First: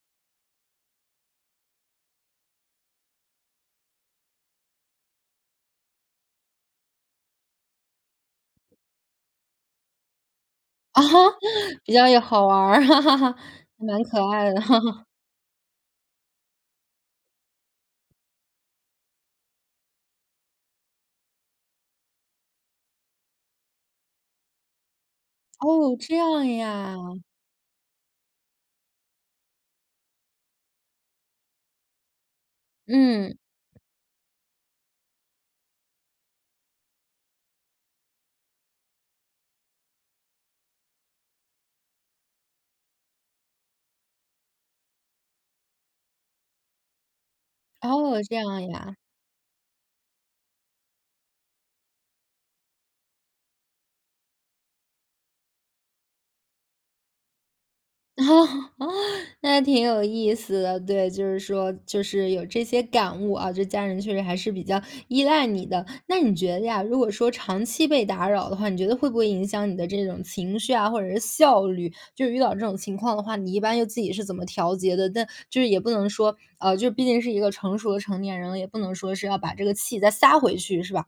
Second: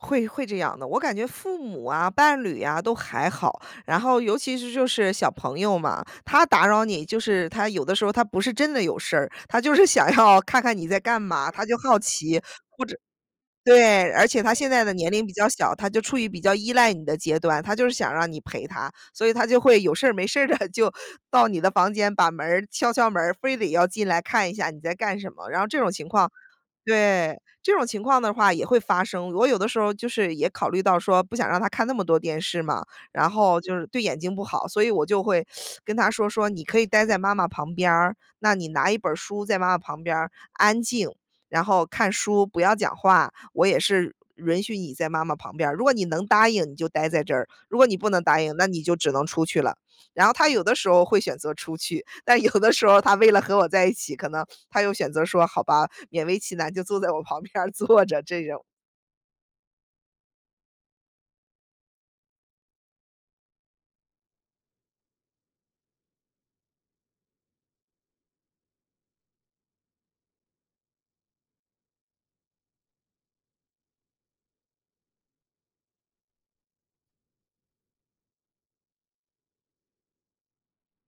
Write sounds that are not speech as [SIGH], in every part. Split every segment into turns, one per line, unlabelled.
会会这样的。我感觉父母啊、伴侣啊，都还好，然后尤其是就是小朋友嘛，他打扰你，就是他有的时候儿他不是真的有事儿，他就是想要看看你在干嘛，他就
[LAUGHS] 比
好
较有
奇。或者
好玩儿，[LAUGHS] 蛮
对，
可
而且
爱
他
的。
现在的
[LAUGHS]
年龄比较小，他就处于比较依赖你的阶段，他就是想让你陪他。所以他就会有事儿没事儿地就到你的房间，把门儿，敲敲门儿，非得要进来看一下你在干什么，然后这种
哦，
情
这
况
样呀。
对，这种情况的话也会发生。我有的时候儿就是也考虑到说不想让他看那么多电视嘛，然
嗯。
后就是对眼睛不好，所以我就会 [SUCKS TEETH] 跟他说，说说：“你可以呆在妈妈旁边儿，那你拿一本儿书在妈妈旁边儿，安静，然后看书，不要讲话，我也是允许你在妈妈旁边儿，如果你能答应，你就待在这儿，如果你不
哦，
能
这
答应，
样
那你就
呀。
只能出去了。”然后他有的时候会选择出去，但有的时候儿他为了和我在一起，可能他又选择说，好吧，勉为其难就坐在我旁边儿坐着这种。
[LAUGHS] 那挺有意思的，对，就是说就是有这些感悟啊，这家人确实还是比较依赖你的。那你觉得呀，如果说长期被打扰的话，你觉得会不会影响你的这种情绪啊，或者是效率？就是遇到这种情况的话，你一般又自己是怎么调节的？但就是也不能说，呃，就是毕竟是一个成熟的成年人了，也不能说是要把这个气再撒回去，是吧？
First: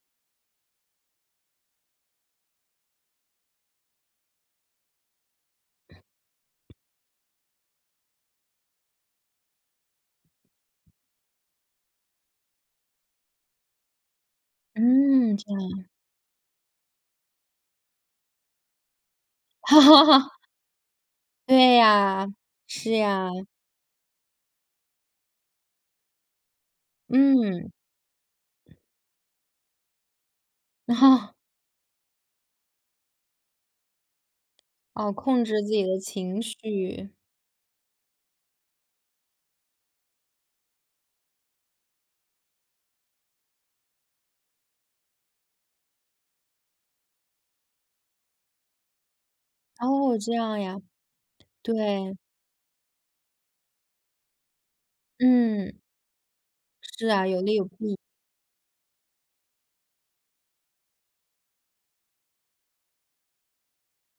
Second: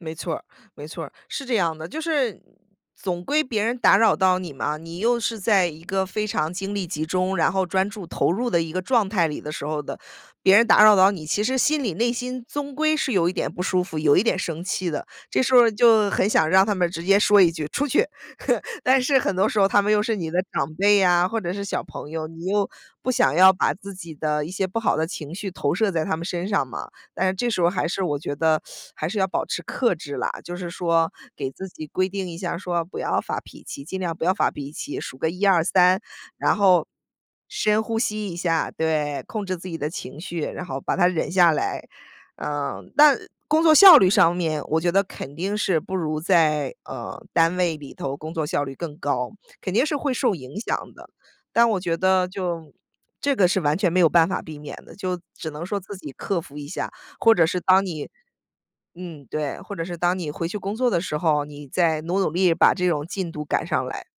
没错儿，没错儿，是这样的。就是总归别人打扰到你嘛，你又是在一个非常精力集中，然后专注投入的一个状态里的时候的，别人打扰到你，其实心里内心，总归是有一点不舒服，有一点生气的，
嗯，
这
这
时候
样
儿
啊。
就很想让他们直接说一句：“出去！” [LAUGHS] 但是很多时候他们又是你
[LAUGHS]
的长辈呀，或者是
对
小朋
呀，
友，你又
是
不
呀。
想要把自己的一些不好的情绪投射在他们身上嘛，但是这时候儿
嗯。
还是我觉得 [SUCKS TEETH] 还是要保持克制啦，就是说给自己规定一下儿说，不要发脾气，尽量不要发脾气，
哦，
数个
控
一
制
二
自己的
三，
情
然后
绪。
深呼吸一下，对，控制自己的情绪，然后把它忍下来。呃，但工作效率上面，我觉得肯定是不如在，呃，单位里头工作效率更高，肯定是会
哦，这
受
样
影
呀。
响的，但我觉
对。
得就这个是完全没有办法避免的，就只能
嗯。
说自己克服一下，
是啊，
或
有
者
利
是
有
当
弊。
你嗯，对，或者是当你回去工作的时候，你再努努力把这种进度赶上来。